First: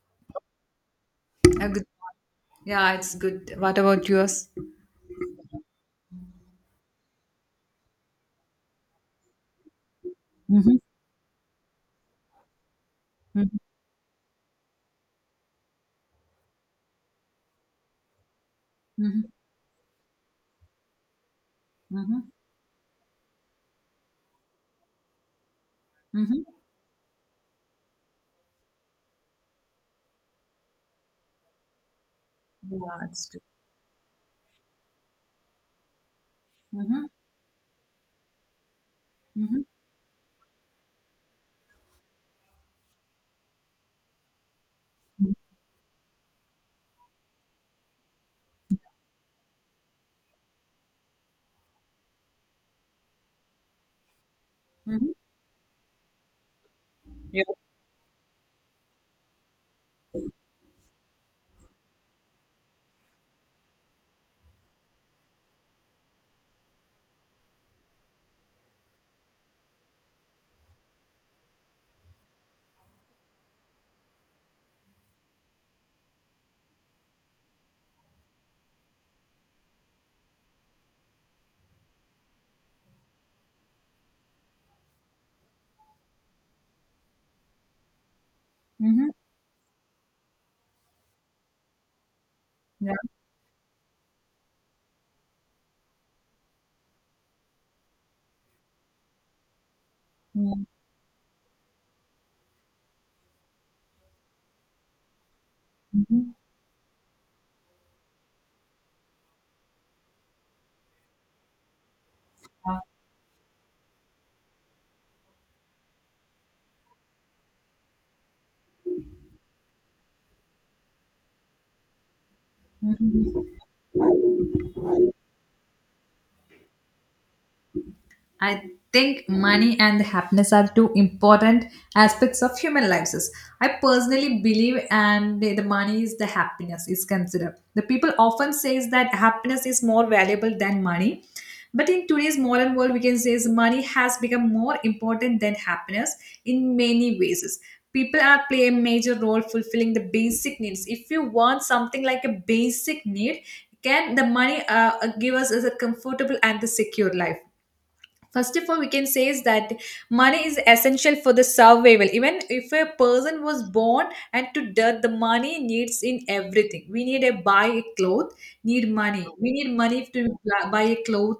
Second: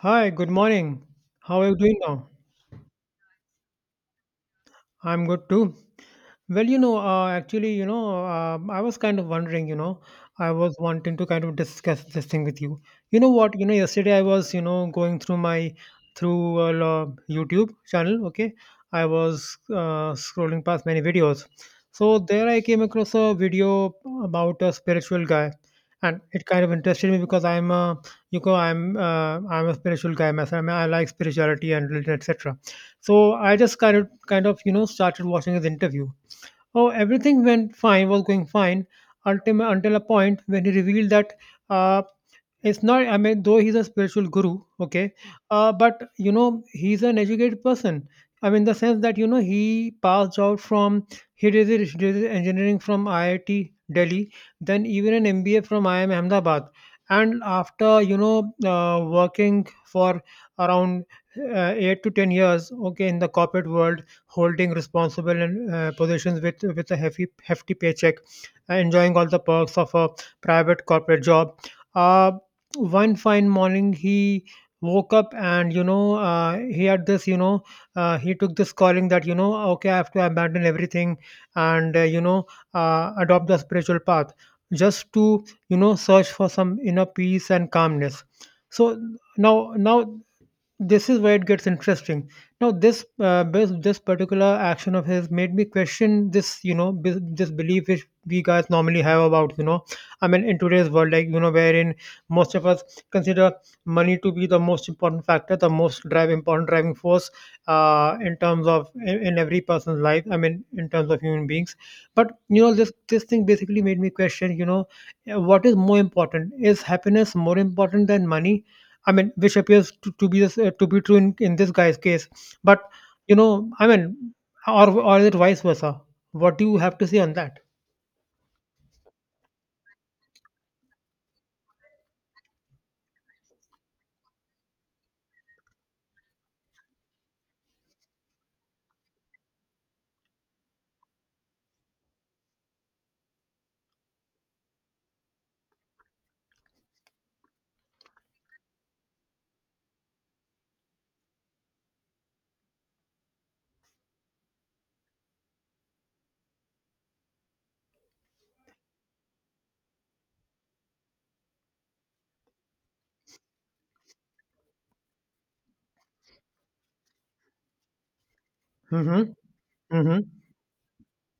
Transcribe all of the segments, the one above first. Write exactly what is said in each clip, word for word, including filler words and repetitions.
Hi, good morning. How are A you good, doing now? yeah, it's good. What about yours? I'm good too. Well, you know, uh, actually, you know, uh, I was kind of wondering, you know, I was Mhm, wanting to kind of discuss this thing with you. You know mhm, what? You know, yesterday I was, you know, going through my through uh, lo- YouTube channel. Okay, I mm-hmm, was uh, scrolling past many videos, so mm-hmm, there I came across a video about a spiritual guy, and mm-hmm, it kind of interested me because I'm a, you know, I'm uh, I'm a spiritual guy myself. I, mean, I like spirituality and religion, et cetera. yeah, it's So good. I just kind of kind of you know started watching his interview. Oh, Mm-hmm, everything went fine, was going fine mm-hmm, ultim- until a point when he revealed that uh, it's not, I mean, though he's a spiritual guru, okay, mm, uh, but you know, he's an educated person. I mean, the sense that, you know, he passed out from, he did, his- did his engineering from I I T Delhi, then mm-hmm, even an M B A from I I M Ahmedabad. And yeah, after, you know, uh, working for around uh, eight to ten years, okay, in the corporate world, holding responsible and uh, positions with with a hefty hefty paycheck, uh, enjoying all the perks of a private corporate job. Uh, One fine morning, he woke up and you know uh, he had this you know uh, he took this calling that you know okay I have to abandon everything and uh, you know uh, adopt the spiritual path just to you know search for some inner peace and calmness. So mm-hmm, now now this is where it gets interesting. Now yeah, this uh, this, this particular action of his made me question this you know b- this belief which we guys normally have about you know I mean in mhm, today's world like you know wherein most of us consider money to be the most important factor, the most drive mhm, important driving force uh, in terms of in, in every person's life, I mean in terms of human beings. But you know this this thing basically made me question you know, what is more important? Is happiness more important than money? I mean, which appears to, to be this, uh, to be true in, in this guy's case. But you mhm. know, I mean, or or is it vice versa? What do you have to say on that? I think money and happiness are two important aspects of human lives. I personally believe, and the money is the happiness is considered. The people often says that happiness is more valuable than money, but in today's modern world, we can say is money has become more important than happiness in many ways. People are play a major role fulfilling the basic needs. If you want something like a basic need, can the money uh, give us is a comfortable and the secure life? First of all we can say is that money is essential for the survival, even if a person was born and to death the money needs in everything. We need a buy a cloth, need money, Mm-hmm. we need money Mm-hmm. to buy a cloth,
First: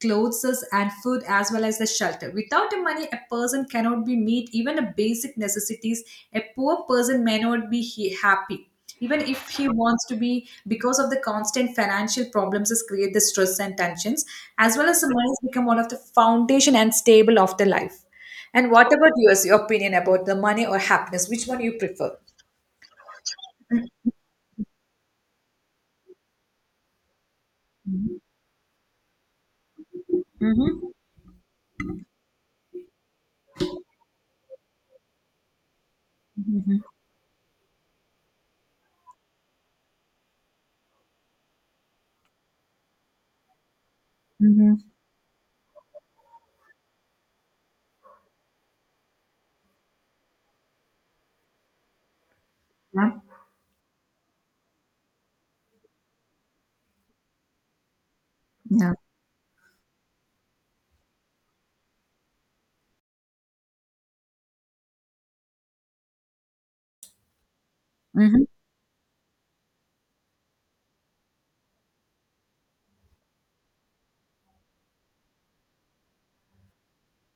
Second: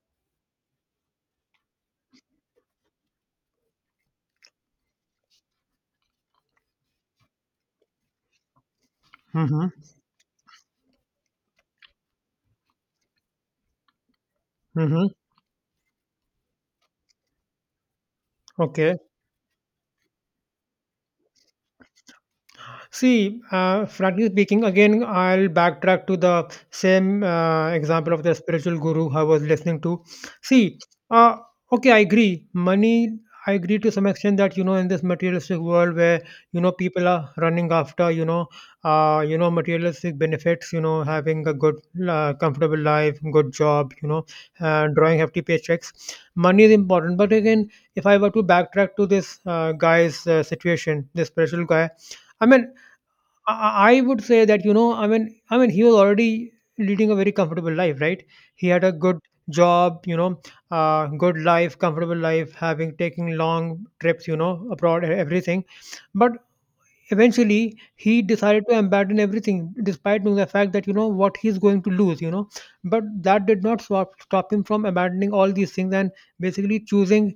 clothes and food as well as the shelter. Without the money a person cannot be meet even a basic necessities. A poor person may not be he- happy even if Mm-hmm. he wants to be, because of the constant financial problems is create the stress and tensions, as well as Mm-hmm. the money has become one of the foundation and stable of the life. And what Okay. about yours, your opinion about the money or happiness, which one you prefer? See, uh, frankly speaking, again, I'll backtrack to the same uh, example of the spiritual guru I was listening to. See, Mm-hmm, uh, okay, I agree. Money, I agree to some extent that you know, in this materialistic world where you know mm-hmm, people are running after you know, uh, you know, materialistic benefits. You know, having a good, uh, comfortable life, good job. You know, uh, mm-hmm, drawing hefty paychecks. Money is important, but again, if I were to backtrack to this uh, guy's uh, situation, this spiritual guy. I mean, yeah, I I- I would say that you know, I mean, I mean, he was already leading a very comfortable life, right? He had a yeah, good job, you know, uh, good life, comfortable life, having taking long trips, you know, abroad, e- everything. But eventually, he mm-hmm, decided to abandon everything, despite knowing the fact that you know what he's going to lose, you know. But that did not stop stop him from abandoning all these things and basically choosing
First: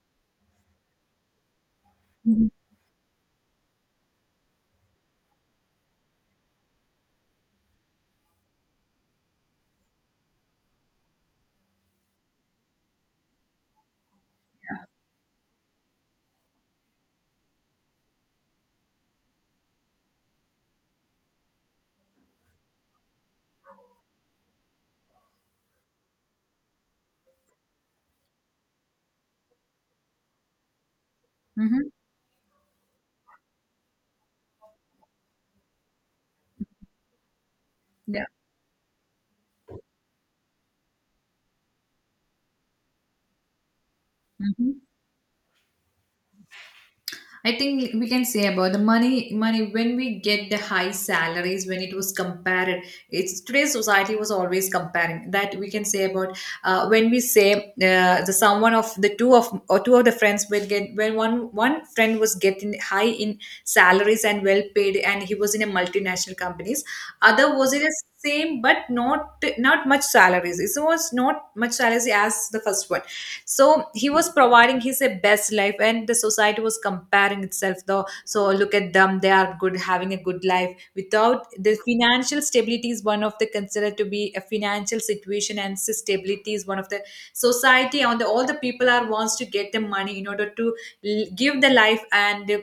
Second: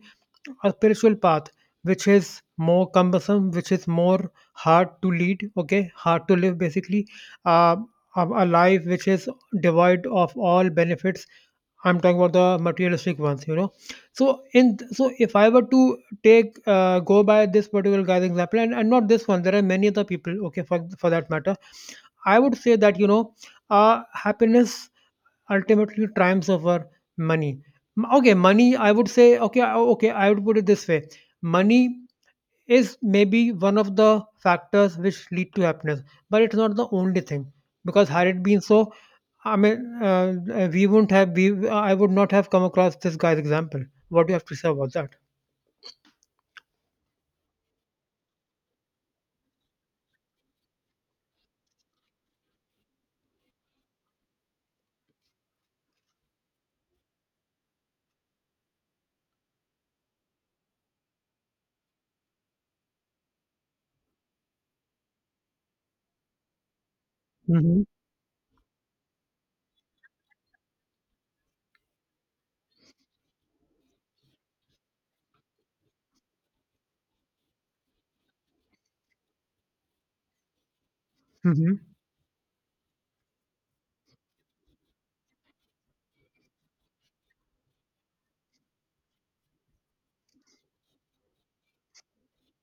a spiritual path which is mm-hmm, more cumbersome, which is more hard to lead, okay, hard to live basically. Uh, a a life which is devoid of all benefits. I'm talking about the materialistic ones, you know. So in so if I were to take uh, go by this particular guy's example, and, and not this one, there are many other people, okay, for for that matter. I would say that you know, uh, happiness ultimately triumphs over money. M- Okay, money, I would say, okay, I- okay, I would put it this way. hmm, Money is maybe one of the factors which lead to happiness, but it's not the only thing. Because yeah, yeah, had it been so, I mean, uh, uh, we wouldn't have, we, I would not have come across this guy's example. What do you have mm, to hmm, mm, say hmm, yeah. about that? I think we can say about the money. Money when we get the high salaries, when it was compared, it's today's society was always comparing. That we can say about uh, when we say uh, the someone of the two of or two of the friends will get, when one one friend was getting high in salaries and well paid, and he was in a multinational companies. Other was Mm-hmm. in a same but not not much salaries. It was not much salaries as the first one. So he was providing his uh, best life and the society was comparing itself, though, so look at them, they are good having a good life without Mm-hmm. the financial stability is one of the considered to be a financial situation and s- stability is one of the society on the all the people are wants to get the money in order to l- give the life and uh,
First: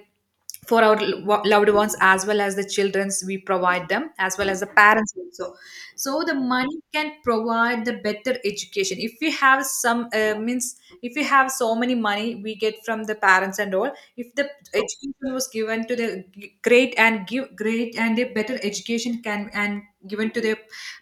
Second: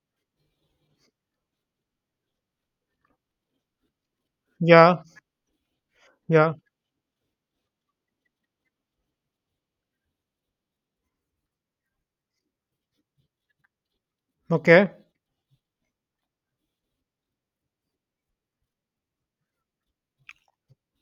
for our lo- loved ones as well as the childrens. We provide them as well as the Yeah. parents also, so the Yeah. money can provide the better education if we have some uh, means. If we have so many money we get from the parents and all, if the Okay. education was given to the g- great and give great and a better education can and given to the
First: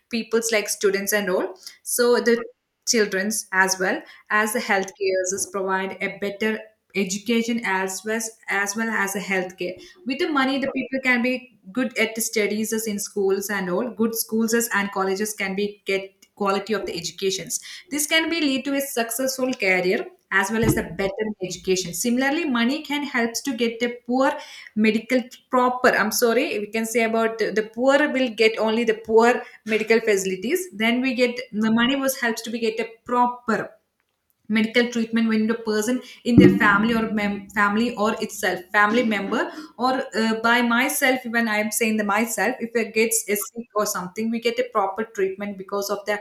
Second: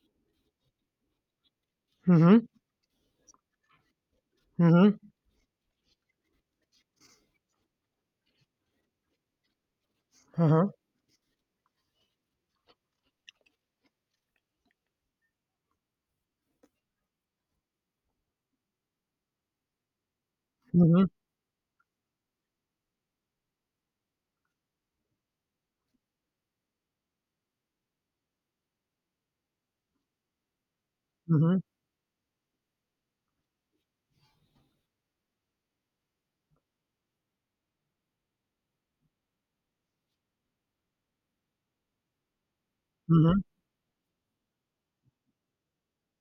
people's like students and all. So the Mm-hmm. children's as well as the Mm-hmm. healthcare is provide a better education, as well as, as well as a healthcare with the money. Uh-huh. The people can be good at the studies as in schools and all, good schools as and colleges can be get quality of the educations. This can be lead to a successful career, as well as a Mm-hmm. better education. Similarly money can helps to get the poor medical proper. I'm sorry, we can say about the, the poor will get only the poor medical facilities. Then we get Mm-hmm. the money was helps to be get a proper medical treatment when the person in their family or mem- family or itself family member, or uh, by myself, when I am saying the myself, if it gets a Mm-hmm. sick or something we get a proper treatment because of the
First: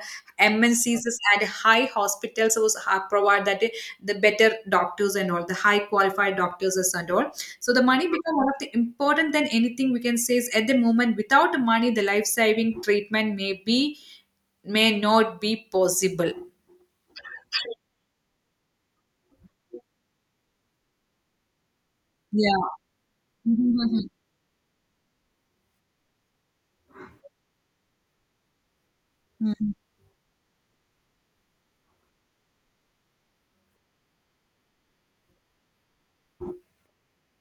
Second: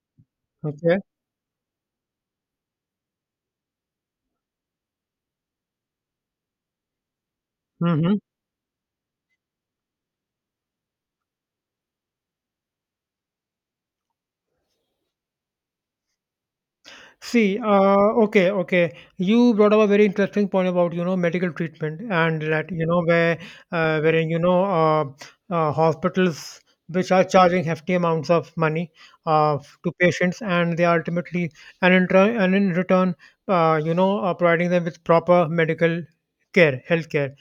Okay. M N Cs at high hospitals was ha- provide that uh, the better doctors and all, the high qualified doctors and all. So the money Mm-hmm. become one of the important than anything. We can say is at the moment without the money the life saving treatment may be may not be possible. See, uh, okay, okay. You brought up a very interesting point about, you know, medical treatment and that, Yeah. you know, where, uh, wherein, you know, uh, uh, hospitals which are charging hefty amounts of money uh, Mhm, to patients and they are ultimately, and in, turn, and in return, uh, you know, uh, providing them with proper medical care, healthcare.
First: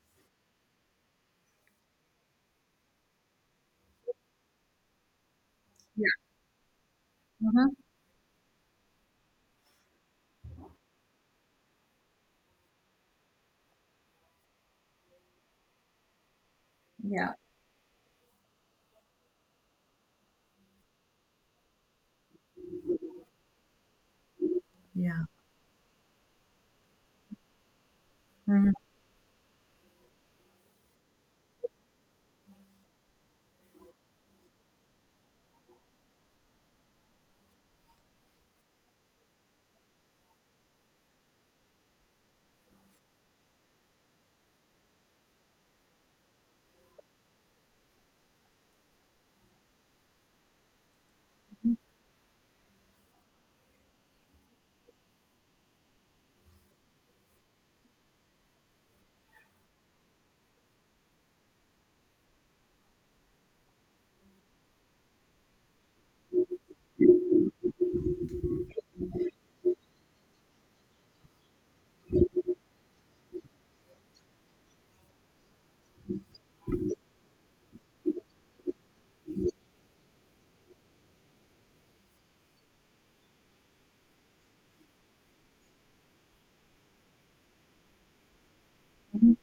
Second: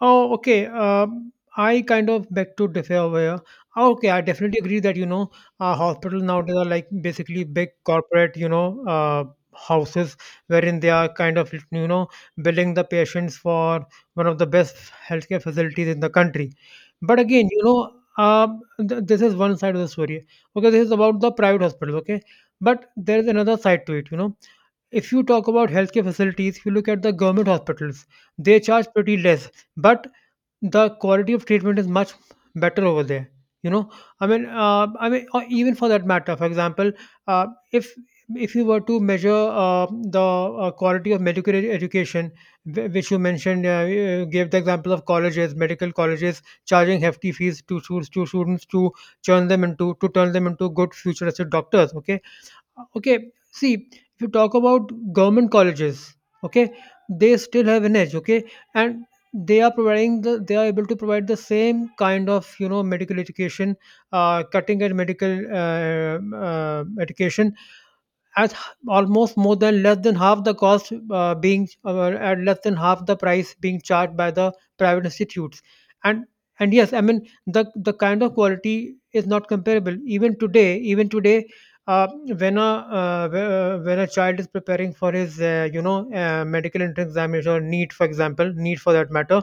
Oh, okay. Um, I kind of beg to differ where. Oh, okay, I definitely agree that you know, uh, yeah, hospitals nowadays are like basically big mhm, corporate, you know, uh, houses wherein they are kind of you know billing the patients for one of the best healthcare facilities in the country. But yeah, again, you know, um, th- this is one side of the story. Okay, this is about the private hospitals. Okay, but there is another side to it. You know, if you yeah, talk about healthcare facilities, if you look at the government hospitals, they mhm, charge pretty less, but the quality of treatment is much better over there, you know. I mean uh, I mean, or even for that matter, for example, uh, if if you were to measure uh, the uh, quality of medical edu- education, wh- which you mentioned. Uh, you gave the example of colleges, medical colleges charging hefty fees to, stu- to students, to turn them into to turn them into good future as doctors, okay. Okay, see, if you talk about government colleges, okay, they still have an edge, okay, and they are providing the they are able to provide the same kind of you know medical education, uh, cutting edge medical uh, uh, education at h- almost more than less than half the cost uh, being uh, at less than half the price being charged by the private institutes. and and yes, I mean, the the kind of quality is not comparable. even today even today, uh, when a uh, wh- uh, when a child is preparing for his uh, you know uh, medical entrance examination or NEET, for example NEET for that mhm, matter,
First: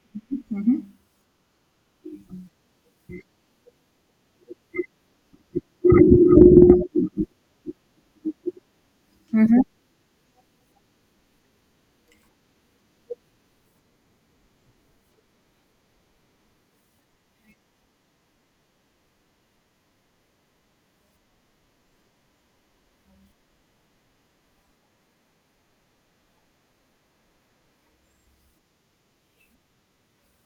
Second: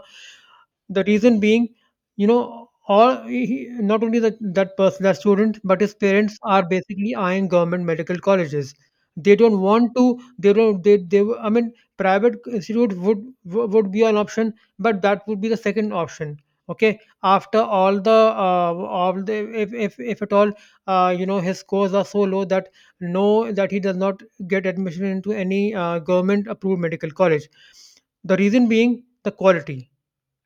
mhm, the reason being you know, all he- not only that that person, that student, but his parents are basically eyeing government medical colleges. They don't want to. They don't. They. They. I mean, private institute would would be an option, but that would be the second option. Okay. After all the uh, all the if if if at all uh, you know his scores are so low that no that he does not get admission into any uh, government approved medical college. The reason being the quality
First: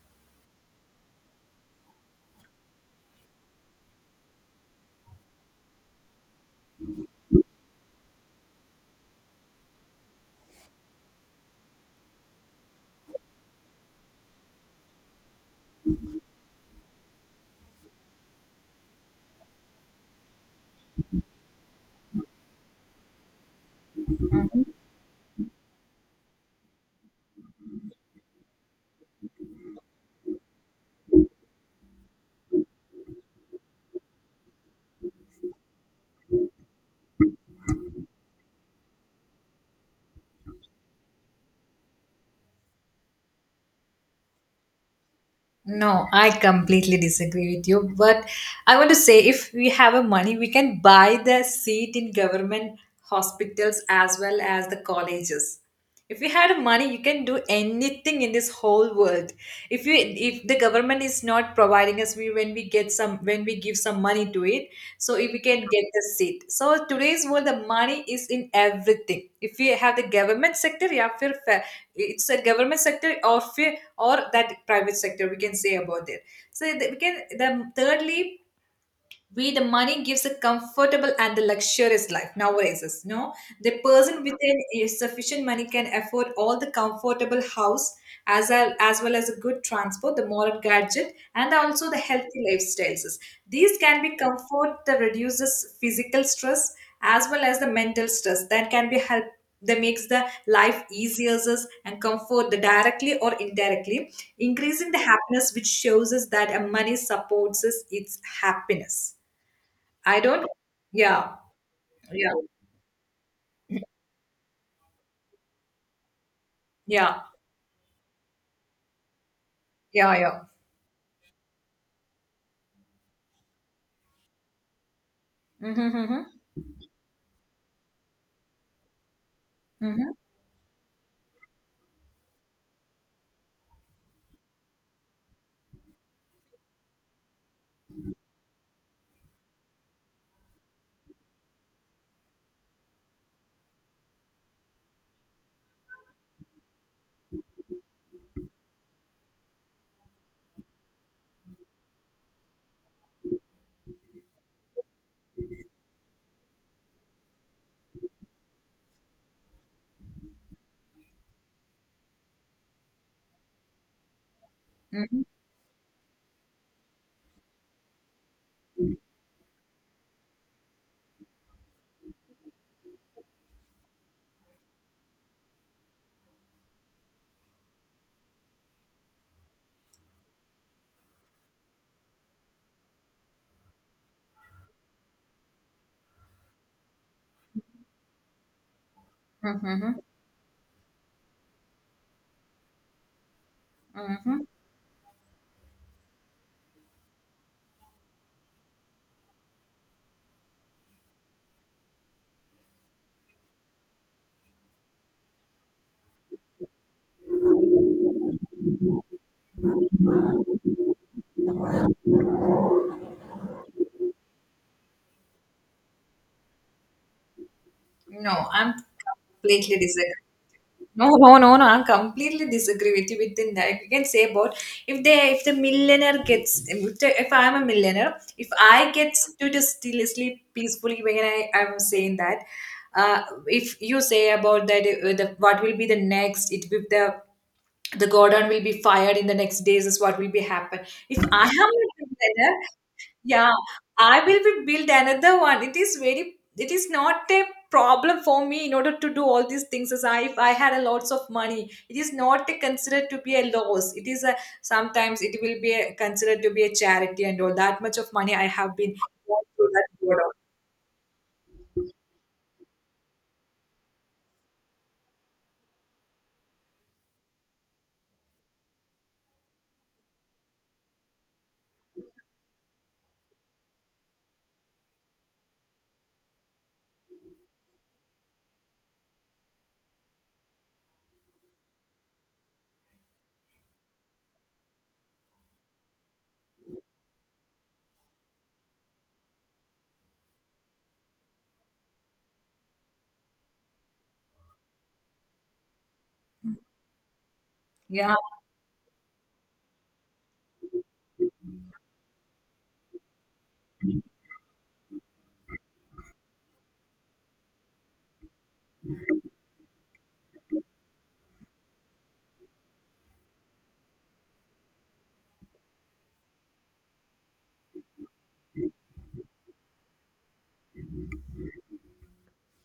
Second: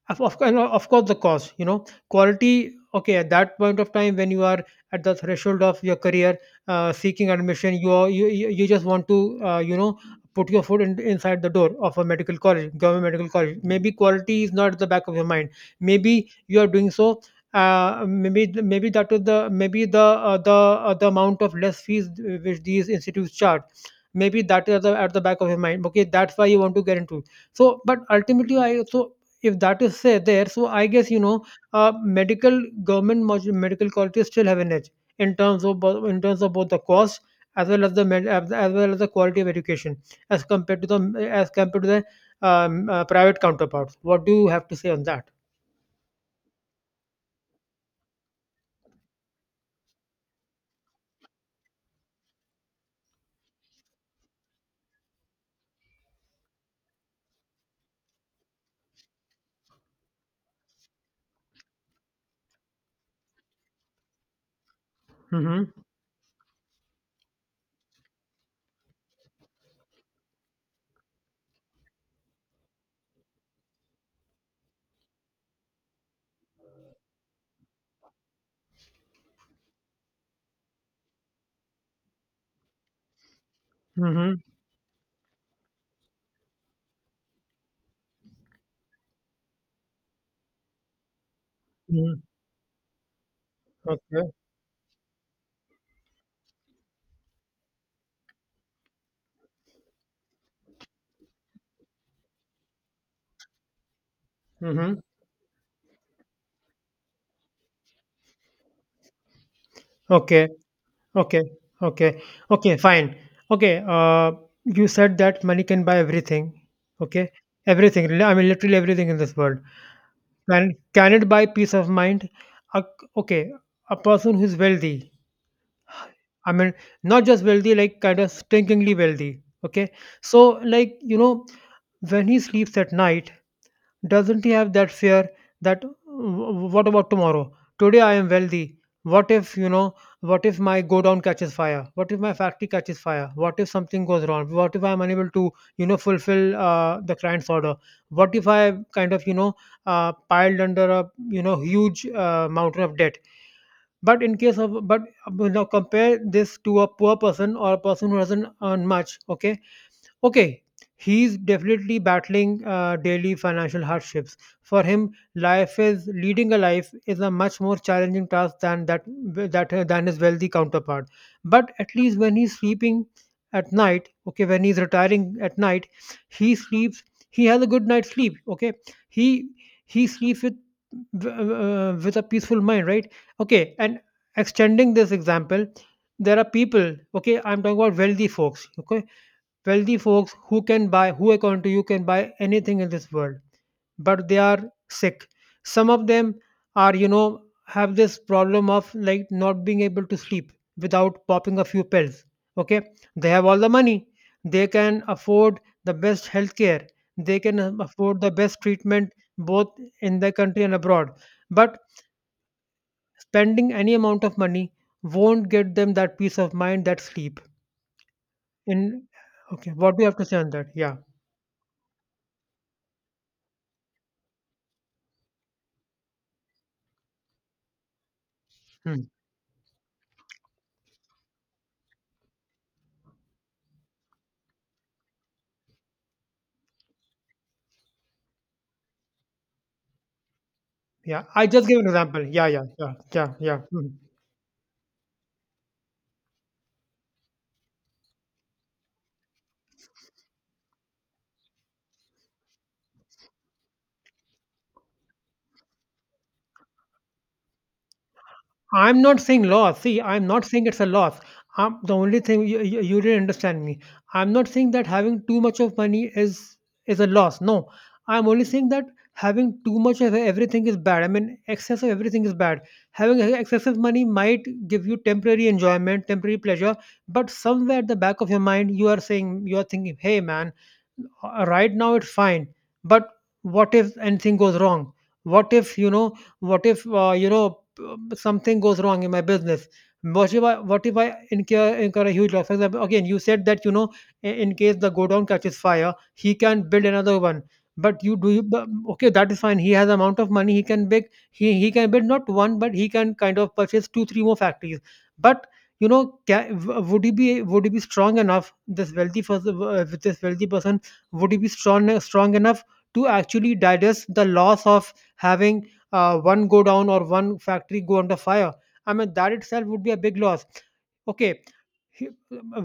of, of, course- of course the cost, you know, quality, okay, at that point of time when you are at the threshold of your career uh, seeking admission, you are you, you you just want to uh, you know put your foot in, inside the door of a medical college, government medical college. Maybe quality is not at the back of your mind, maybe you are doing so uh, maybe maybe that is the maybe the uh, the uh, the amount of less fees which these institutes charge. Maybe mhm. that is at the, at the back of your mind, okay. That's why you want to get into. So but ultimately, I so if that is say there, so I guess you know, uh, medical government mod- medical colleges still have an edge in terms of bo- in terms of both the cost as well as the med- as as well as the quality of education as compared to the as compared to the um, uh, private counterparts. What do you have to say on that? No, I completely disagree with you. But I want to say if we have a money, we can buy the seat in government hospitals as well as the colleges. If you had money you can do anything in this whole world. If you, if the government is not providing us, we, when we get some, when we give some money to it, so if we can Mm-hmm. get the seat, so today's world the money is in everything. If you have the government sector, yeah, फिर fa- it's a government sector, or फिर- or that private sector we can say about it. So the- we can the thirdly we the money gives a comfortable and the luxurious life nowadays is no. The person with Mm-hmm. an a sufficient money can afford all the comfortable house as well as well as a good transport, the modern gadget and also the Mm-hmm. healthy lifestyles. These can be Okay. comfort that reduces physical stress as well as the mental stress that can be help, that makes the life easier is, and comfort the directly or indirectly increasing Mm-hmm. the happiness, which shows us that a money supports us its happiness. I Okay. don't. Yeah, Okay. Okay. yeah, Okay fine. Okay. Uh, you said that money can buy everything. yeah, Okay, everything, li- I mean literally everything in this world. yeah, yeah, Can can it buy peace of mind? A, okay, a person who's wealthy. mm-hmm, mm-hmm, I mean, not just wealthy, like kind of stinkingly wealthy. Okay, mm-hmm, so like you know, when he sleeps at night, doesn't he have that fear that "W- what about tomorrow? Today I am wealthy. What if, you know, what if my go down catches fire? What if my factory catches fire? What if something goes wrong? What if I'm unable to, you know, fulfill uh, the client's order? What if I am kind of, you know, uh, piled under a, you know, huge uh, mountain of debt? But in case of, but uh, now compare this to a poor person or a person who doesn't earn much, okay? Okay, he's definitely battling uh, daily financial hardships. For him, mm-hmm, life is leading a life is a much more challenging task than that that uh, than his wealthy counterpart. But at least when he's sleeping at night, okay, when he's retiring at night, he sleeps. He has a good night's sleep. Okay, he he sleeps with uh, with a peaceful mind, right? Okay, and extending this example, there are people. Okay, I'm talking about wealthy folks. Okay, wealthy mm-hmm, folks who can buy who according to you can buy anything in this world, but they hmm. are sick. Some of them are, you know, have this problem of like not being able to sleep without popping a few pills. Okay, they have all the money. They can afford the best healthcare. They can um, afford the best treatment, both in the country and abroad. But spending any amount of money won't get them that peace of mind, that sleep No, I'm in. Okay, completely what do you disagree. have to say on that? No, no, no, no. I completely disagree with you. Within that, you can say about if they, if the millionaire gets, if, the, if I'm a millionaire, if I Yeah. get to just still sleep peacefully, when I I'm saying that, uh, if you say about that, uh, the, what will be the next? It with the the Gordon will be fired in the next days, is what will be happen. If Yeah, I I am just give an a example. Yeah, billionaire, yeah, yeah, yeah, yeah, yeah. Mhm. I will be build another one. It is very, it is not a problem for me in order to do all these things as I, if I had a lots of money. It is not a, considered to be a loss. It is a, sometimes it will be a, considered to be a charity, and all that much of money I have been I'm not saying going through loss. that See, I'm Gordon. not saying it's a loss. Um, the only thing, you, you, you didn't understand me. I'm not saying that having too much of money is is a loss. No, I'm only saying that having too much of everything is bad. I mean, excess of everything is bad. Having excessive money might give you temporary enjoyment, temporary pleasure, but somewhere at the back of your mind, you are saying, you are thinking, "Hey, man, uh, right now it's fine, but what if anything goes wrong? What if, you know, what if uh, you know p- something goes wrong in my business? What if I, what if I incur, incur a huge loss? For example, again, you said that, you know, i- in case the godown catches fire, he can build another one. But you Yeah. do you, but- Okay, that is fine. He has amount of money. He can big, he, he can build not one, but he can kind of purchase two three more factories. But, you know, ca- would he be would he be strong enough, this wealthy person, uh, this wealthy person? Would he be strong strong enough to actually digest the loss of having uh, one go down or one factory go under fire? I mean, that itself would be a big loss. Okay, he-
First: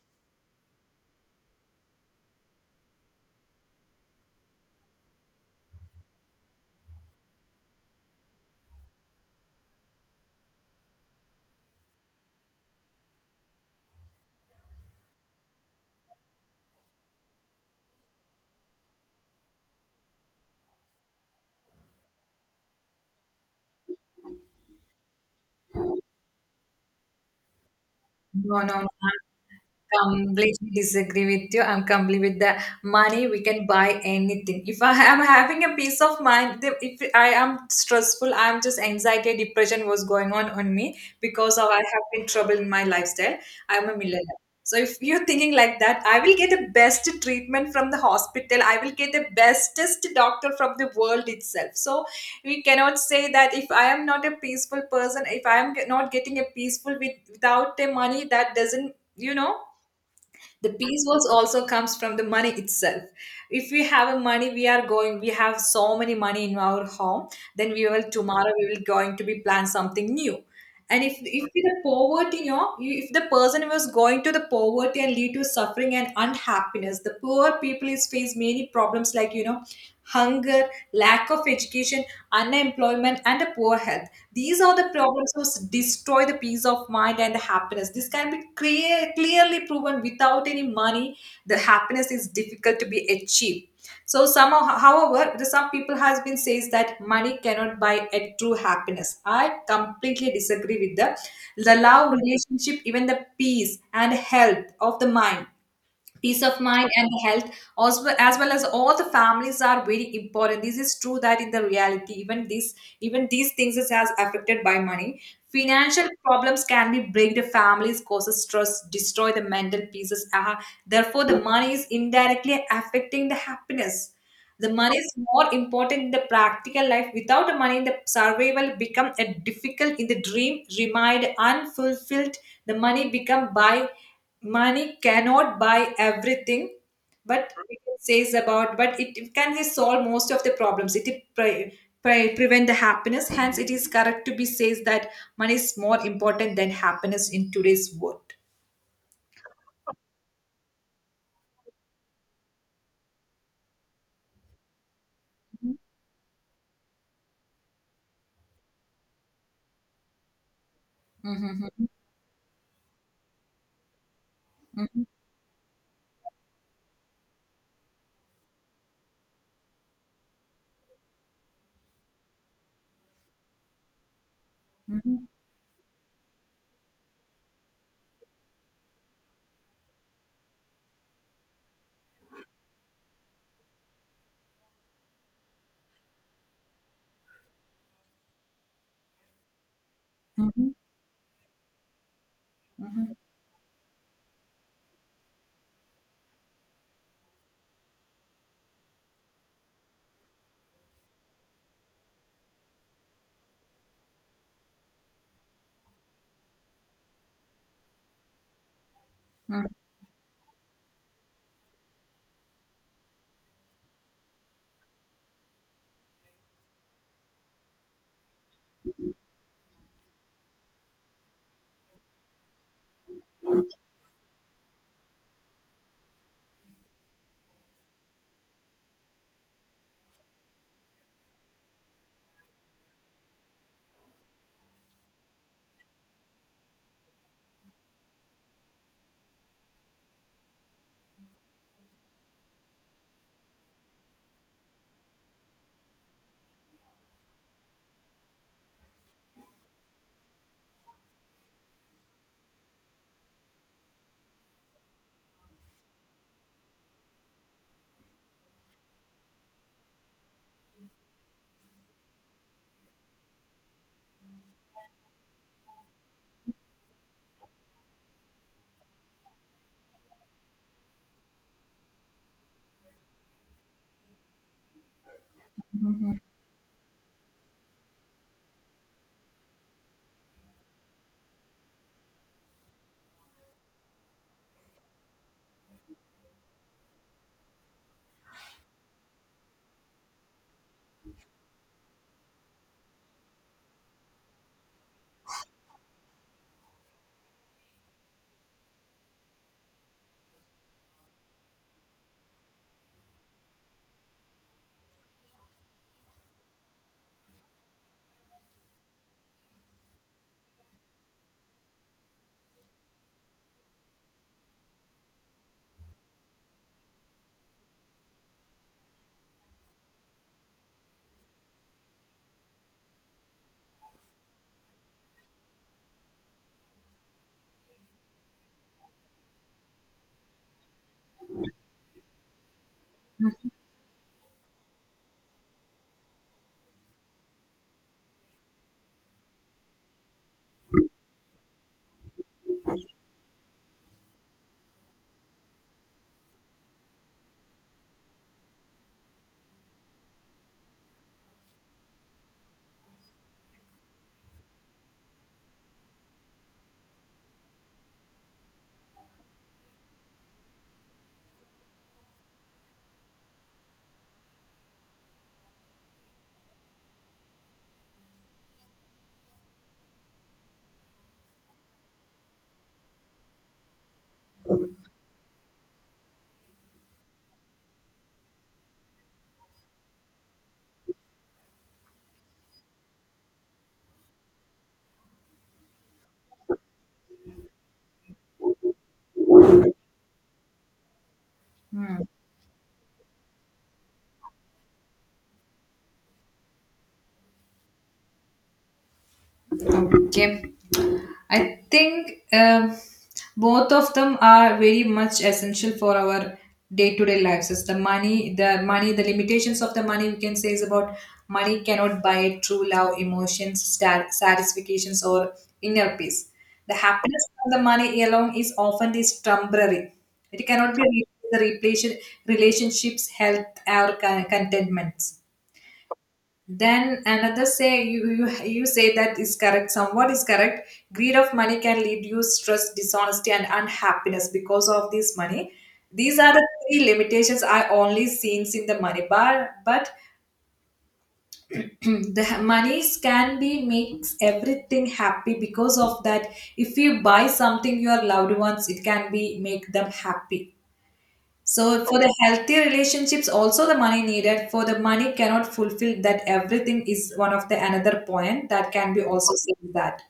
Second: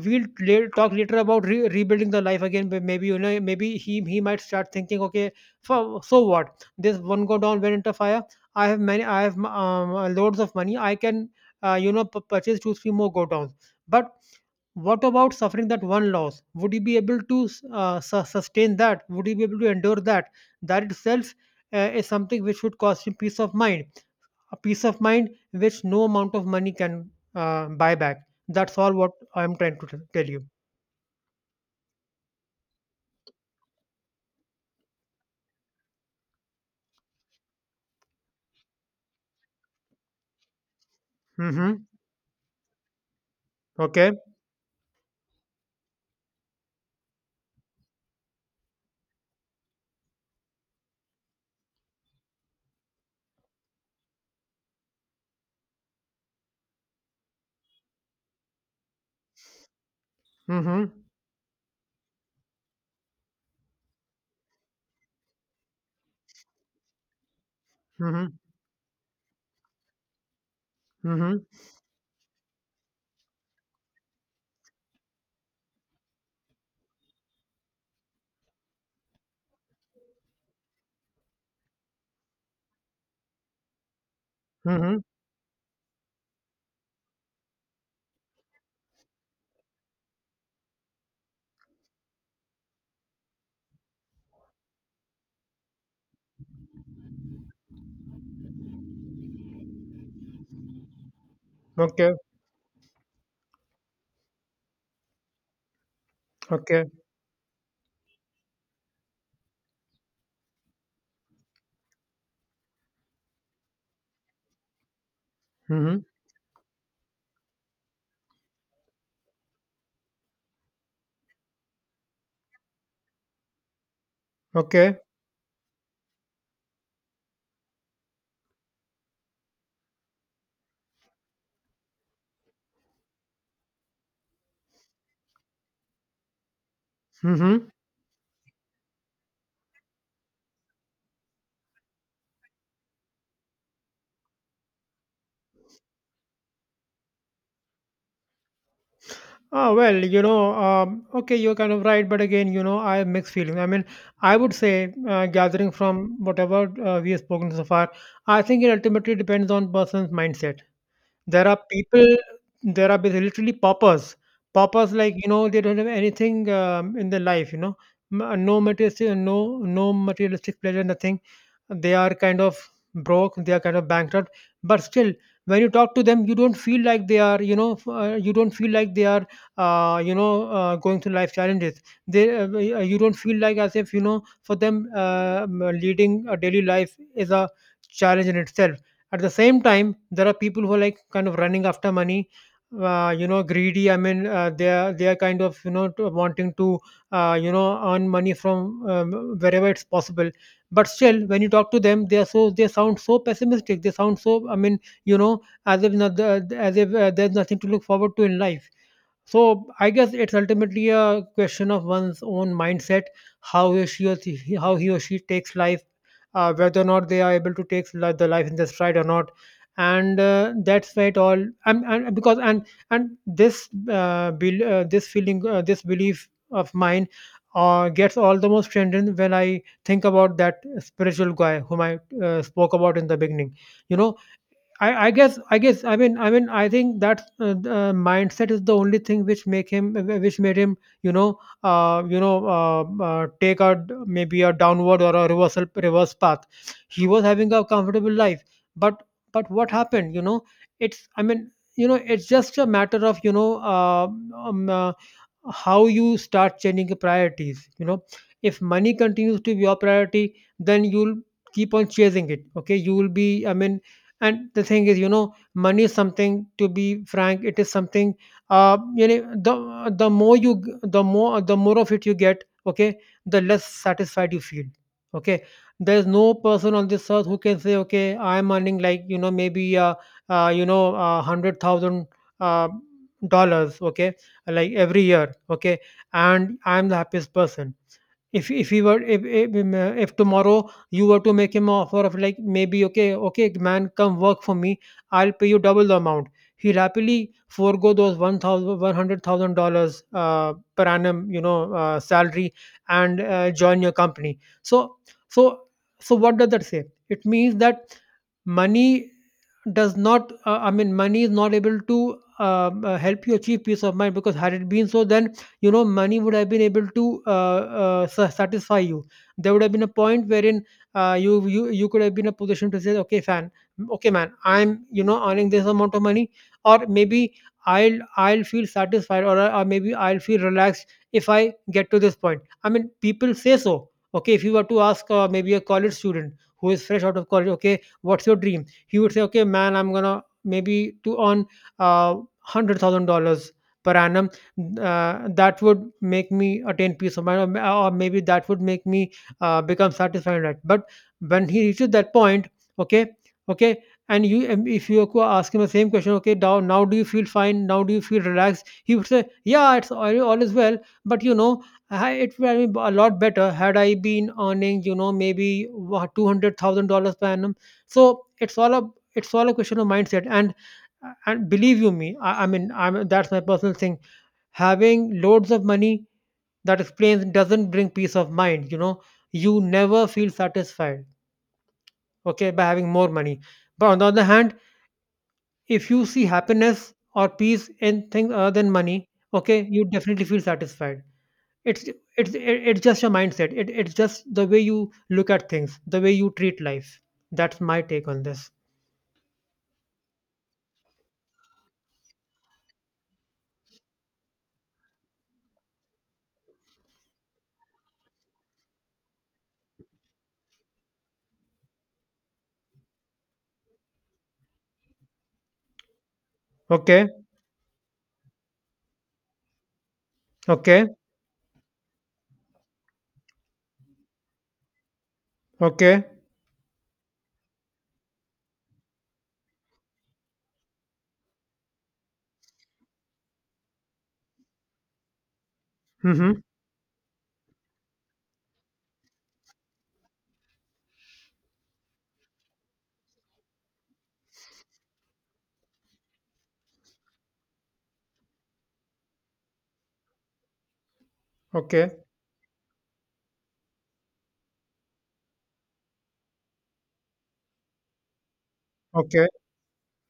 we'll la- talk later about re- rebuilding the life again. But maybe, you know, maybe he he might start thinking, okay, so, so what, this one go down went into fire? I have many, I have um, loads of money. I can uh, you know, p- purchase two three more go downs. But what about suffering that one loss? Would you be able to uh, su- sustain that? Would you be able to endure that? That itself uh, is something which would cost you peace of mind, a peace of mind which no amount of money can uh, buy back. No, That's no, no. all what I'm trying to t- tell you. Completely disagree with you. I'm completely with the money. We can buy anything. If I am having a peace of mind, the- if I am stressful, I'm just anxiety, depression was going on on me because of I Mm-hmm. have been trouble in my lifestyle. I'm a Okay. millionaire. So if you're thinking like that, I will get the best treatment from the hospital. I will get the bestest doctor from the world itself. So we cannot say that if I am not a peaceful person, if I am not getting a peaceful with, without the money, that doesn't you know the Mm-hmm. peace was also comes from the money itself. If we have a money we are going, we have so many money in our home, then we will Mm-hmm. tomorrow we will going to be plan something new. And if Mm-hmm. if the poverty you know you- if the person was going to the poverty and lead to suffering and unhappiness, the poor people is face many problems like you know hunger, lack of education, unemployment, and a poor health. These are the Mm-hmm. problems which destroy the peace of mind and the happiness. This can be clear, clearly proven without any money, the happiness is difficult to be achieved. So somehow, however, the some people has been says that money cannot buy a true happiness. I completely disagree with the the Okay. love relationship, even the peace and health of the mind, peace of mind Okay. and the health as well, as well as all the families are very important. This is true that in the reality even this, even these things is as affected by money. Mm-hmm. Financial problems can be break the families, causes stress, destroy the mental pieces, uh, therefore the money is indirectly affecting the happiness. The Okay. money is more important in the practical life. Without the money, the survival become a difficult in the dream, remind unfulfilled. The money become buy. Money cannot buy everything, but Mm-hmm. it says about. But it it can solve most of the problems. It pre- pre- prevent the happiness. Hence, it is correct to be says that money is more important than happiness in today's world. Oh, well, you know, um, okay, you're kind of right, but again, you know, I have mixed feelings. I mean, I would say, uh, gathering Mhm, from whatever uh, we have spoken so far, I think it ultimately depends on person's mindset. There are mhm, people, there are bas- literally paupers. Paupers, mhm, like, you know, they don't have anything um, in their life, you know, M- uh, no materialistic, uh, no, no materialistic pleasure, nothing. They are kind of broke, they are kind of bankrupt. But still, mhm, when you talk to them, you don't feel like they are, you know, f- uh, you don't feel like they are, uh, you know, uh, going through life challenges. They, uh, y- uh, you don't feel like as if, you know, for them, uh, m- leading a daily life is a challenge in itself. At the same time, there are people who mhm, are like kind of running after money, mhm, uh, you know, greedy. I mean, uh, they are they are kind of, you know, to- wanting to uh, you know, earn money from um, wherever it's possible. But still, when you talk to them, they are so they sound so pessimistic. They sound so, I mean, you know, as if not, as if uh, there's nothing to look forward to in life. So mhm, I guess it's ultimately a question of one's own mindset, how he or she, or she- how he or she takes life, uh, whether or not they are able to take li- the life in their stride or not, and uh, that's why it all. And, and because and and this uh, bel uh, this feeling, uh, this belief of mine, uh, gets all the more strengthened when I think about that spiritual guy whom I uh, spoke about in the beginning. You know, I, I guess I guess I mean I mean I think that uh, the, uh, mindset is the only thing which make him wh- which made him, you know, uh, you know uh, uh, take a d- maybe a downward or a reversal reverse path. He was having a comfortable life, but but what happened? You know, it's, I mean, you know, it's just a matter of, you know, uh, um, uh, how you start changing the priorities, you know. If money continues to be your priority, then you'll keep on chasing it. Okay, you will be, I mean, and the thing is, you know, money is something, to be frank, it is something uh you know the the more you g- the more the more of it you get, okay, the less satisfied you feel. Okay, there is no person on this earth who can say, okay, I am earning, like, you know, maybe uh, uh you know uh, one hundred thousand uh, dollars, okay, like every year, okay, and I'm the happiest person. if if he were, if, if um, uh, if tomorrow you were to make him an offer of like, maybe, okay, okay, man, come work for me, I'll pay you double the amount, he'll happily forego those one thousand one hundred thousand dollars uh, per annum, you know, uh, salary, and uh, join your company. So so so what does that say? It means that money does not, uh, I mean, money is not able to um, uh, help you achieve peace of mind, because had it been so, then, you know, money would have been able to uh, uh, sa- satisfy you. There would have been a point wherein uh, you you you could have been in a position to say, okay, fan, okay, man, I'm, you know, earning this amount of money or maybe i'll I'll feel satisfied, or, or maybe I'll feel relaxed if I get to this point. I mean, people say so. Okay, if you were to ask, uh, maybe a college student who is fresh out of college, okay, what's your dream? He would say, okay, man, I'm gonna maybe to earn uh, one hundred thousand dollars per annum, uh, that would make me attain peace of mind, or, or maybe that would make me uh, become satisfied in life. But when he reaches that point, okay, okay, and you, and if you co- ask him the same question, okay, now, now, do you feel fine? Now do you feel relaxed? He would say, yeah, it's all, all is well. But, you know, I- it would have been a lot better had I been earning, you know, maybe two hundred thousand dollars per annum. So it's all a, it's all a question of mindset. And and believe you me, I, I mean, I'm, that's my personal thing. Having loads of money that explains doesn't bring peace of mind. You know, you never feel satisfied. Okay, by having more money. But on the other hand, if you see happiness or peace in things other than money, okay, you definitely feel satisfied. It's mhm. it's it- it's just your mindset. It, it's just the way you look at things, the way you treat life. That's my take on this. Okay. I think um, both of them are very much essential for our day-to-day lives. It's the money, the money, the limitations of the money we can say is about money cannot buy true love, emotions, star- satisfactions, or inner peace. The Okay. happiness of the money alone is often is temporary. It cannot be Okay. replaced with the replaced relationships, health, or con- contentments. Okay. Then another say you, you you say that is correct. Somewhat is correct. Greed of money can lead you stress, dishonesty, and unhappiness because of this money. These are Mhm. the three limitations I only seen in the money bar. But the monies can be makes everything happy because of that. If you buy something your loved ones, it can be make them happy. So Okay. for the healthy relationships, also the money needed for the money cannot fulfill that everything is one of the another point that can be Okay. also seen that.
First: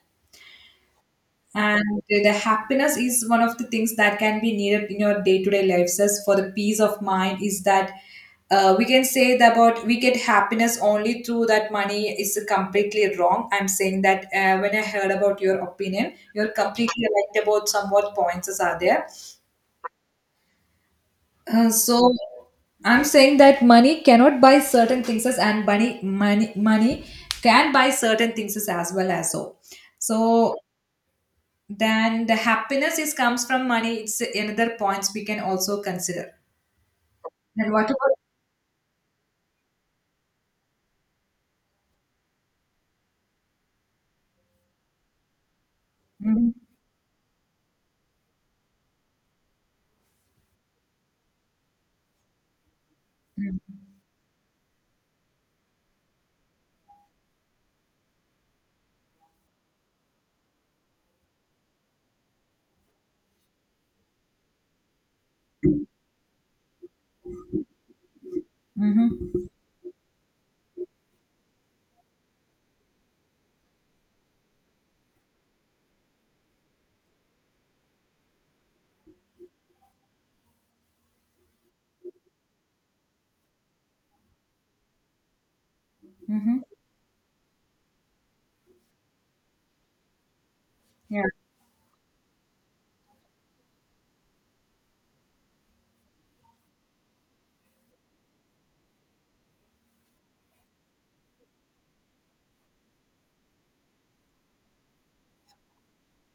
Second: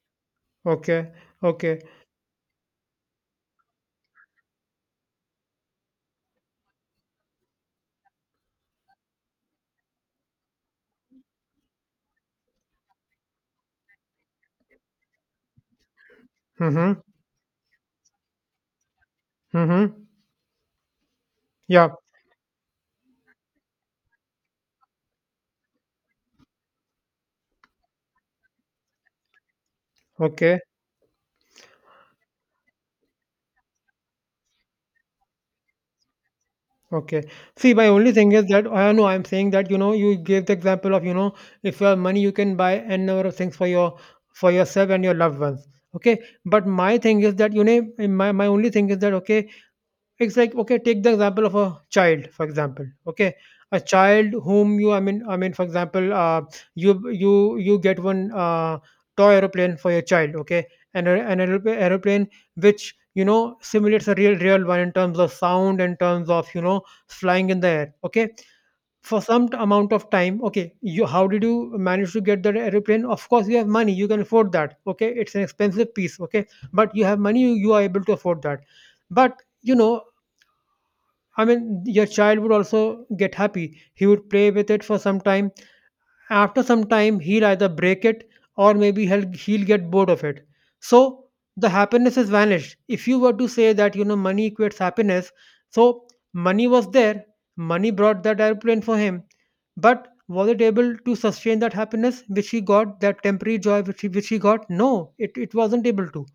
Okay. Okay. And the happiness is one of the things that can be needed in your day to day lives as for the peace of mind is that uh, we can say that about we get happiness only through that money is completely wrong. I'm saying that uh, when I heard about your opinion, you're Mhm. completely right about some what points are there. Mhm. Uh, Yeah. so I'm saying that money cannot buy certain things as and money money money can buy certain things as as well as so. So Okay. then the happiness is comes from money. It's another points we can also consider. Okay. Then See, what my only about? thing is that I know I'm saying that, you know, you gave the example of, you know, if you have money, you can buy n number of things for your for yourself and your loved ones. Okay. Mm-hmm. But my thing is that, you know, my my only thing is that, okay, it's like, okay, take the example of a child, for example. Okay, Mm-hmm. a child whom you, I mean, I mean, for example, uh, you you you get one uh, toy aeroplane for your child. Okay, and an aeroplane, aeroplane which, you know, simulates a real real one in terms of sound, in terms of, you know, flying in the air. Okay, for Mm-hmm. some t- amount of time, okay, you how did you manage to get that airplane? Of course, you have money, you can afford that. Okay, it's an expensive piece. Okay, but you have money, you, you are able to afford that. But you know I mean, your child would also get happy. He would play with it for some time. Mm-hmm. After some time, he'll either break it or maybe he'll, he'll get bored of it. Yeah. So the happiness is vanished. If you were to say that, you know, money equates happiness, so money was there, money brought that airplane for him, but was it able to sustain that happiness which he got, that temporary joy which he, which he got? No, it, it wasn't able to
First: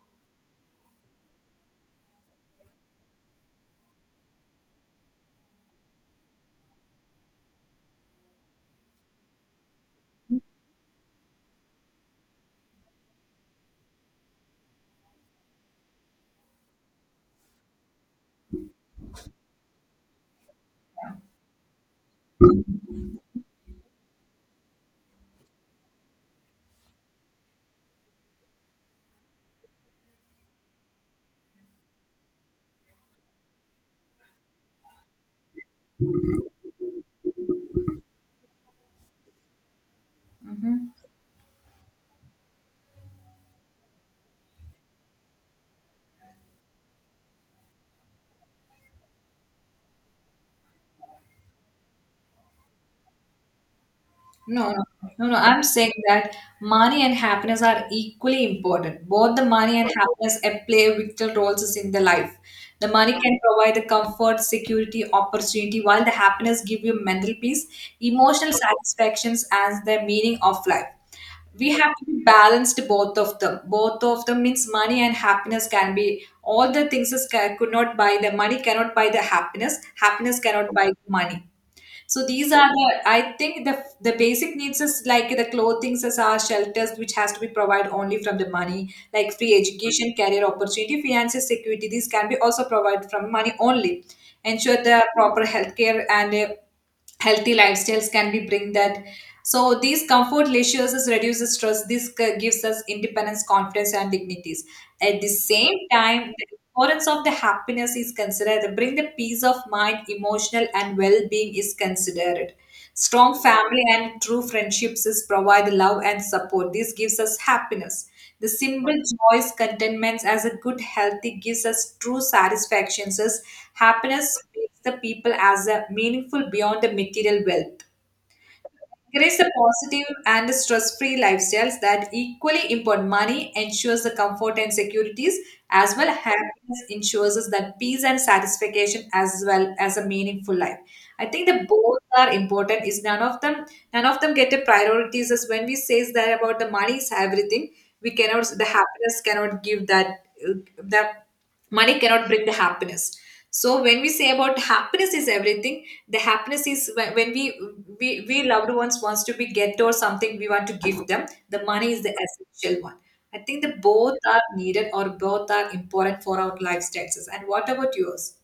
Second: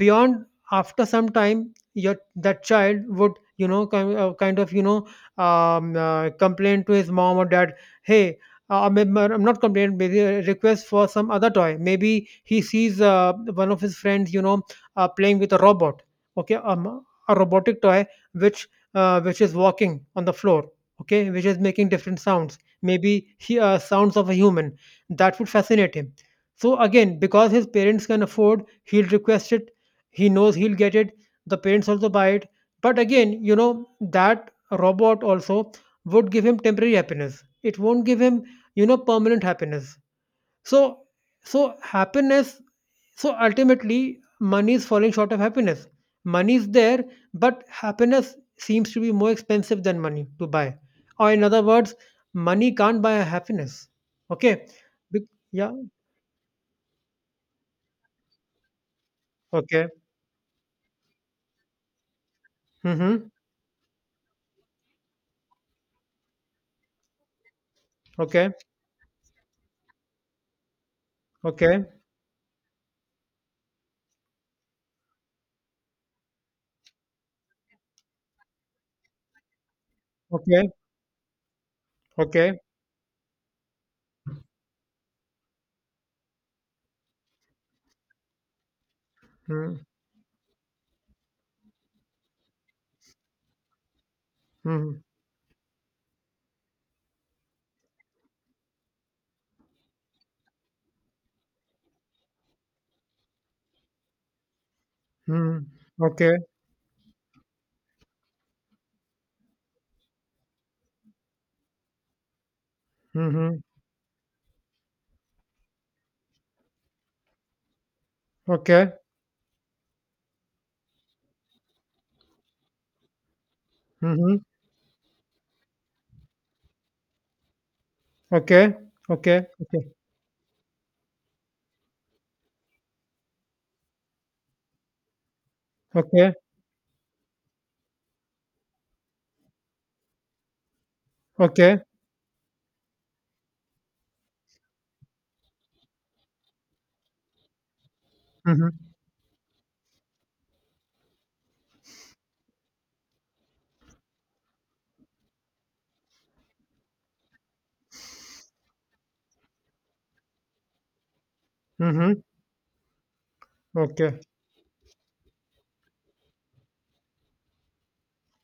beyond. After some time, your that child would you know kind, uh, kind of you know um, uh, complain to his mom or dad. Hey, uh, I mean, I'm not complaining. Maybe a request for some other toy. Maybe he sees uh, one of his friends, you know, uh, playing with a robot. Okay, um, a robotic toy which uh, which is walking on the floor. Okay, which is making different sounds. Maybe he, uh, sounds of a human. That would fascinate him. So again, because his parents can afford, he'll request it. He knows he'll get it. The parents also buy it, but again, you know, that robot also would give him temporary happiness. It won't give him, you know permanent happiness. so Mm-hmm. so happiness so ultimately, money is falling short of happiness. Money is there, but happiness seems to be more expensive than money to buy. Or in other words, money can't buy happiness. Okay. No, no, no, Be- no. I'm yeah. saying that money and happiness are equally important. Both the money Okay. and happiness and play vital roles in the life. The money Mm-hmm. can provide the comfort, security, opportunity, while the happiness give you mental peace, Okay. emotional satisfactions, and the meaning of life. We Okay. have to be balanced both of them. Both of them means money and happiness can be all the things is ca- could not buy the money cannot buy the happiness. Happiness Okay. cannot buy the money. So these Okay. are the, I think the the basic needs is like the clothing, as our shelters, which has to be provided only from the money, like free Hmm. education, career opportunity, finances, security. These can be also provided from money only. Ensure Mhm, the proper healthcare and uh, healthy lifestyles can be bring that. So these comfort leisures is reduces stress. This c- gives us independence, confidence, and dignities. At the mhm. same time, Okay. importance of the happiness is considered. Bring the peace of mind, emotional and well-being is considered. Strong Mhm. family and true friendships is provide love and support. This gives us happiness. The Okay. simple joys, contentments as a good healthy gives us true satisfactions. As Mhm. happiness makes the people as a meaningful beyond the material wealth. Okay. Increase Okay. the Okay. positive and stress-free lifestyles that equally import money ensures the comfort and securities as well Okay. happiness ensures us that peace and satisfaction as well as a meaningful life. I think the Okay. both are important. Is none of them none of them get a priorities as when we says that about the money is everything. We cannot the Mhm. happiness cannot give that that money cannot bring the happiness. So when we say about happiness is everything, the happiness is when, when we, we we loved ones wants to be get or something we want to give them. The money is the Mhm. essential one. I think the both Okay. are needed or both are important for our lifestyles. And what about yours?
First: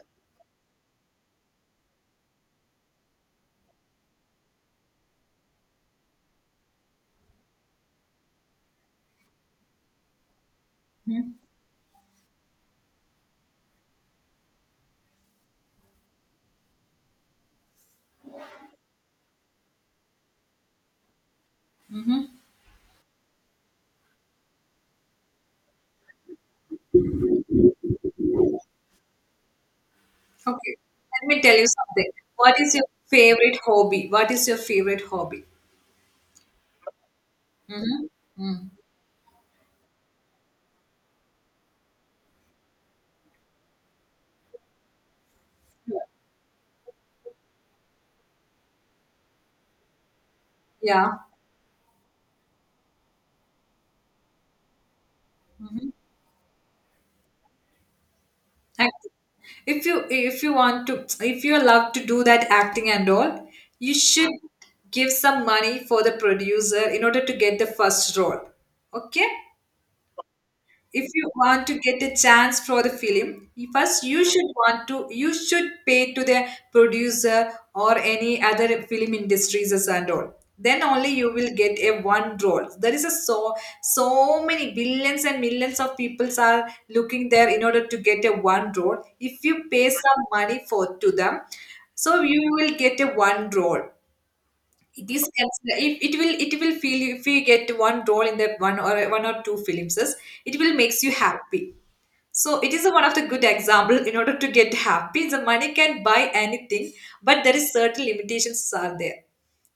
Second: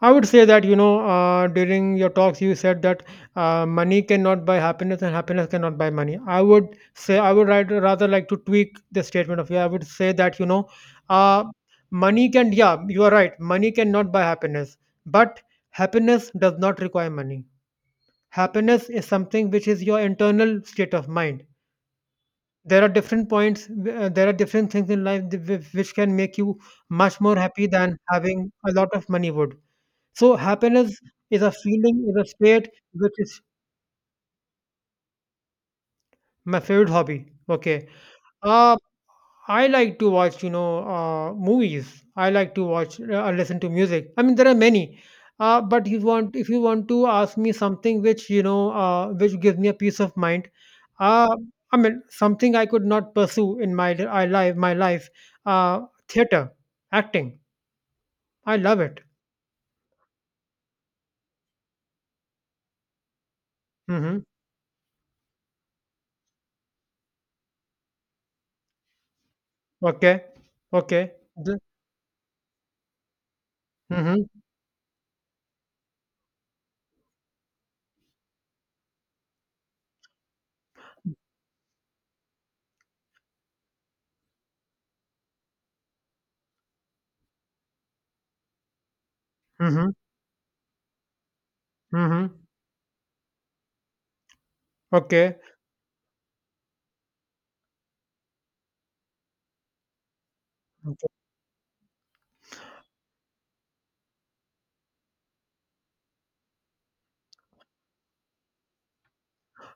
I would say that, you know, uh, during your talks, you said that uh, money cannot buy happiness and happiness cannot buy money. I would say, I would rather rather like to tweak the statement of you. I would say that, you know, Mm-hmm. uh, money can, yeah, you are right. Money cannot buy happiness, but happiness does not require money. Happiness is something which is your internal state of mind. there are different points uh, there are different things in life th- whi- which can make you much more happy than having a lot of money would. So Okay, happiness let is me a tell you feeling, something. is a What state, is your which is... favorite hobby? What is your favorite hobby? My favorite hobby? Okay. Mm-hmm. Mm. uh I like to watch, you know, uh, movies. I like to watch uh, uh, listen to music. I mean, there are many. Uh, but you want, if you want to ask me something which you know uh, which gives me a peace of mind, Yeah. uh, I mean, something I could not pursue in my li- I life my life. uh, Mm-hmm. Theater, acting. I love it. Acting. If you if you want to if you love to do that acting and all, you Mm-hmm. should give some money for the producer in order to get the first role. Okay? Okay. If Okay. you The- want to get a chance for the film, you- first you Mhm. should want to you should pay to the producer or any other film industries as and all, then only you will get a one role there is a so so many billions and millions of peoples are looking there in order to get a one role if you pay Mhm. some money for to them, so you Mhm. will get a one role. This Okay. can it, it will it will feel if you get one role in that one or one or two films, it will makes you happy. So it is one of the good example in order to get happy the money can buy anything, but there is certain limitations are there.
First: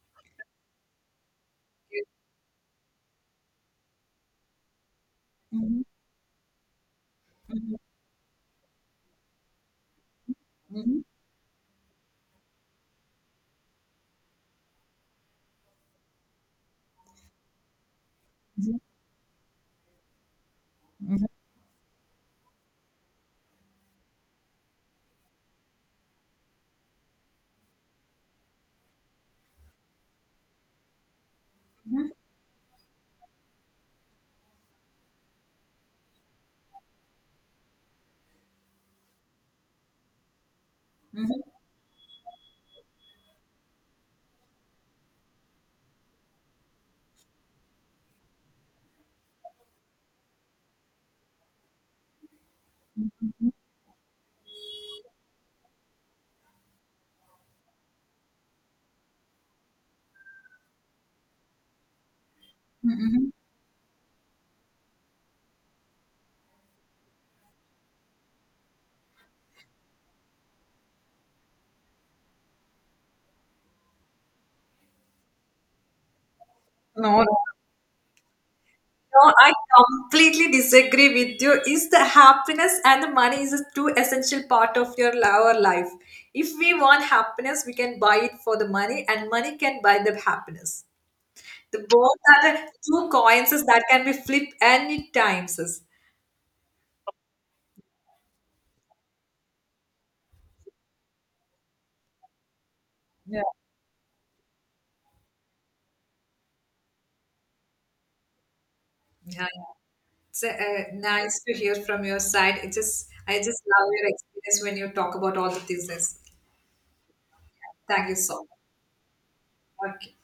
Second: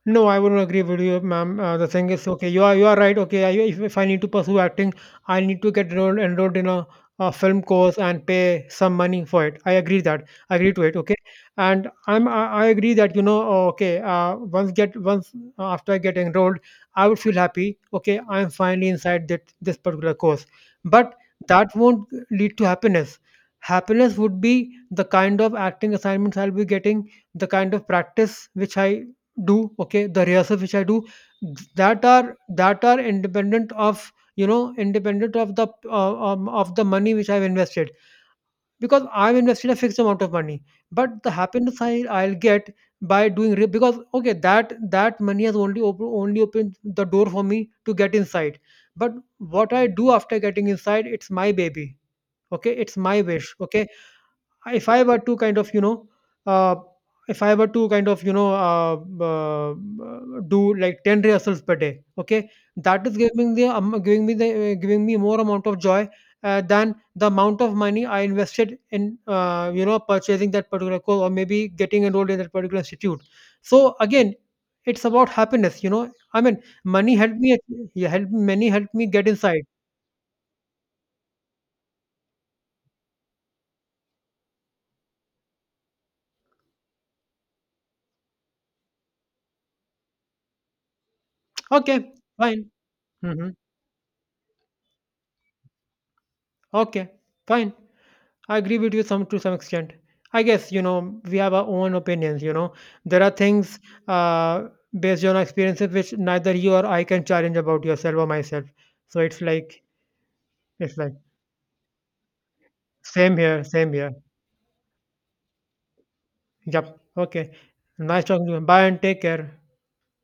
No, I wouldn't agree with you, ma'am. Uh, the thing is, okay, you are you are right. Okay, I, if, if I need to pursue acting, I need to Mhm, get enrolled, enrolled in a, a film mhm, course and pay some money for it. I agree that. I agree to it. mhm, Okay, and I'm I, I agree that. you know. uh, Okay, uh, once get once uh, after I get enrolled, I would feel happy. Okay, I'm finally inside that this particular course, but mhm, that won't lead to happiness. Happiness would be the kind of acting assignments I'll be getting, the kind of practice which I do, okay, the rehearsal which I do, th- that mhm, are that are independent of, you know, independent of the uh, um, of the money which I've invested, because I've invested a fixed amount of money. But the mhm, happiness I I'll get by doing re- because, okay, that that money has only op- only opened the door for me to get inside. But what I do after getting inside, it's my baby. Okay, it's my wish. Okay, if I were to kind of you know, uh, if I were to kind of you know uh, uh, do like ten rehearsals per day, okay, mhm, that is mhm. giving the um, giving me the uh, giving me more amount of joy uh, than the amount of money I invested in, uh, you know purchasing that particular course or maybe getting enrolled in that particular institute. So again, it's about happiness, you know. I mean, money no helped no. me. Yeah, help money helped me get No, I inside. completely disagree with you. Is the happiness and the money is a two essential part of your li- our life. If we want happiness, we can buy it for the money, and money can buy the happiness. The Okay, both are fine. the two Hmm. coins that can be flipped any times. Okay, fine. I agree with you some to some extent. I guess you know we have our own opinions. You know, there are Yeah. things, uh, based on our experiences which neither you or I can challenge about yourself or myself. So it's Yeah, like, it's uh, it's like nice to hear from your side. It just same I just here, love same your here. experience when you talk about all the things. Yep. Okay. Thank you Nice so talking much. to you. Bye and take care. Okay.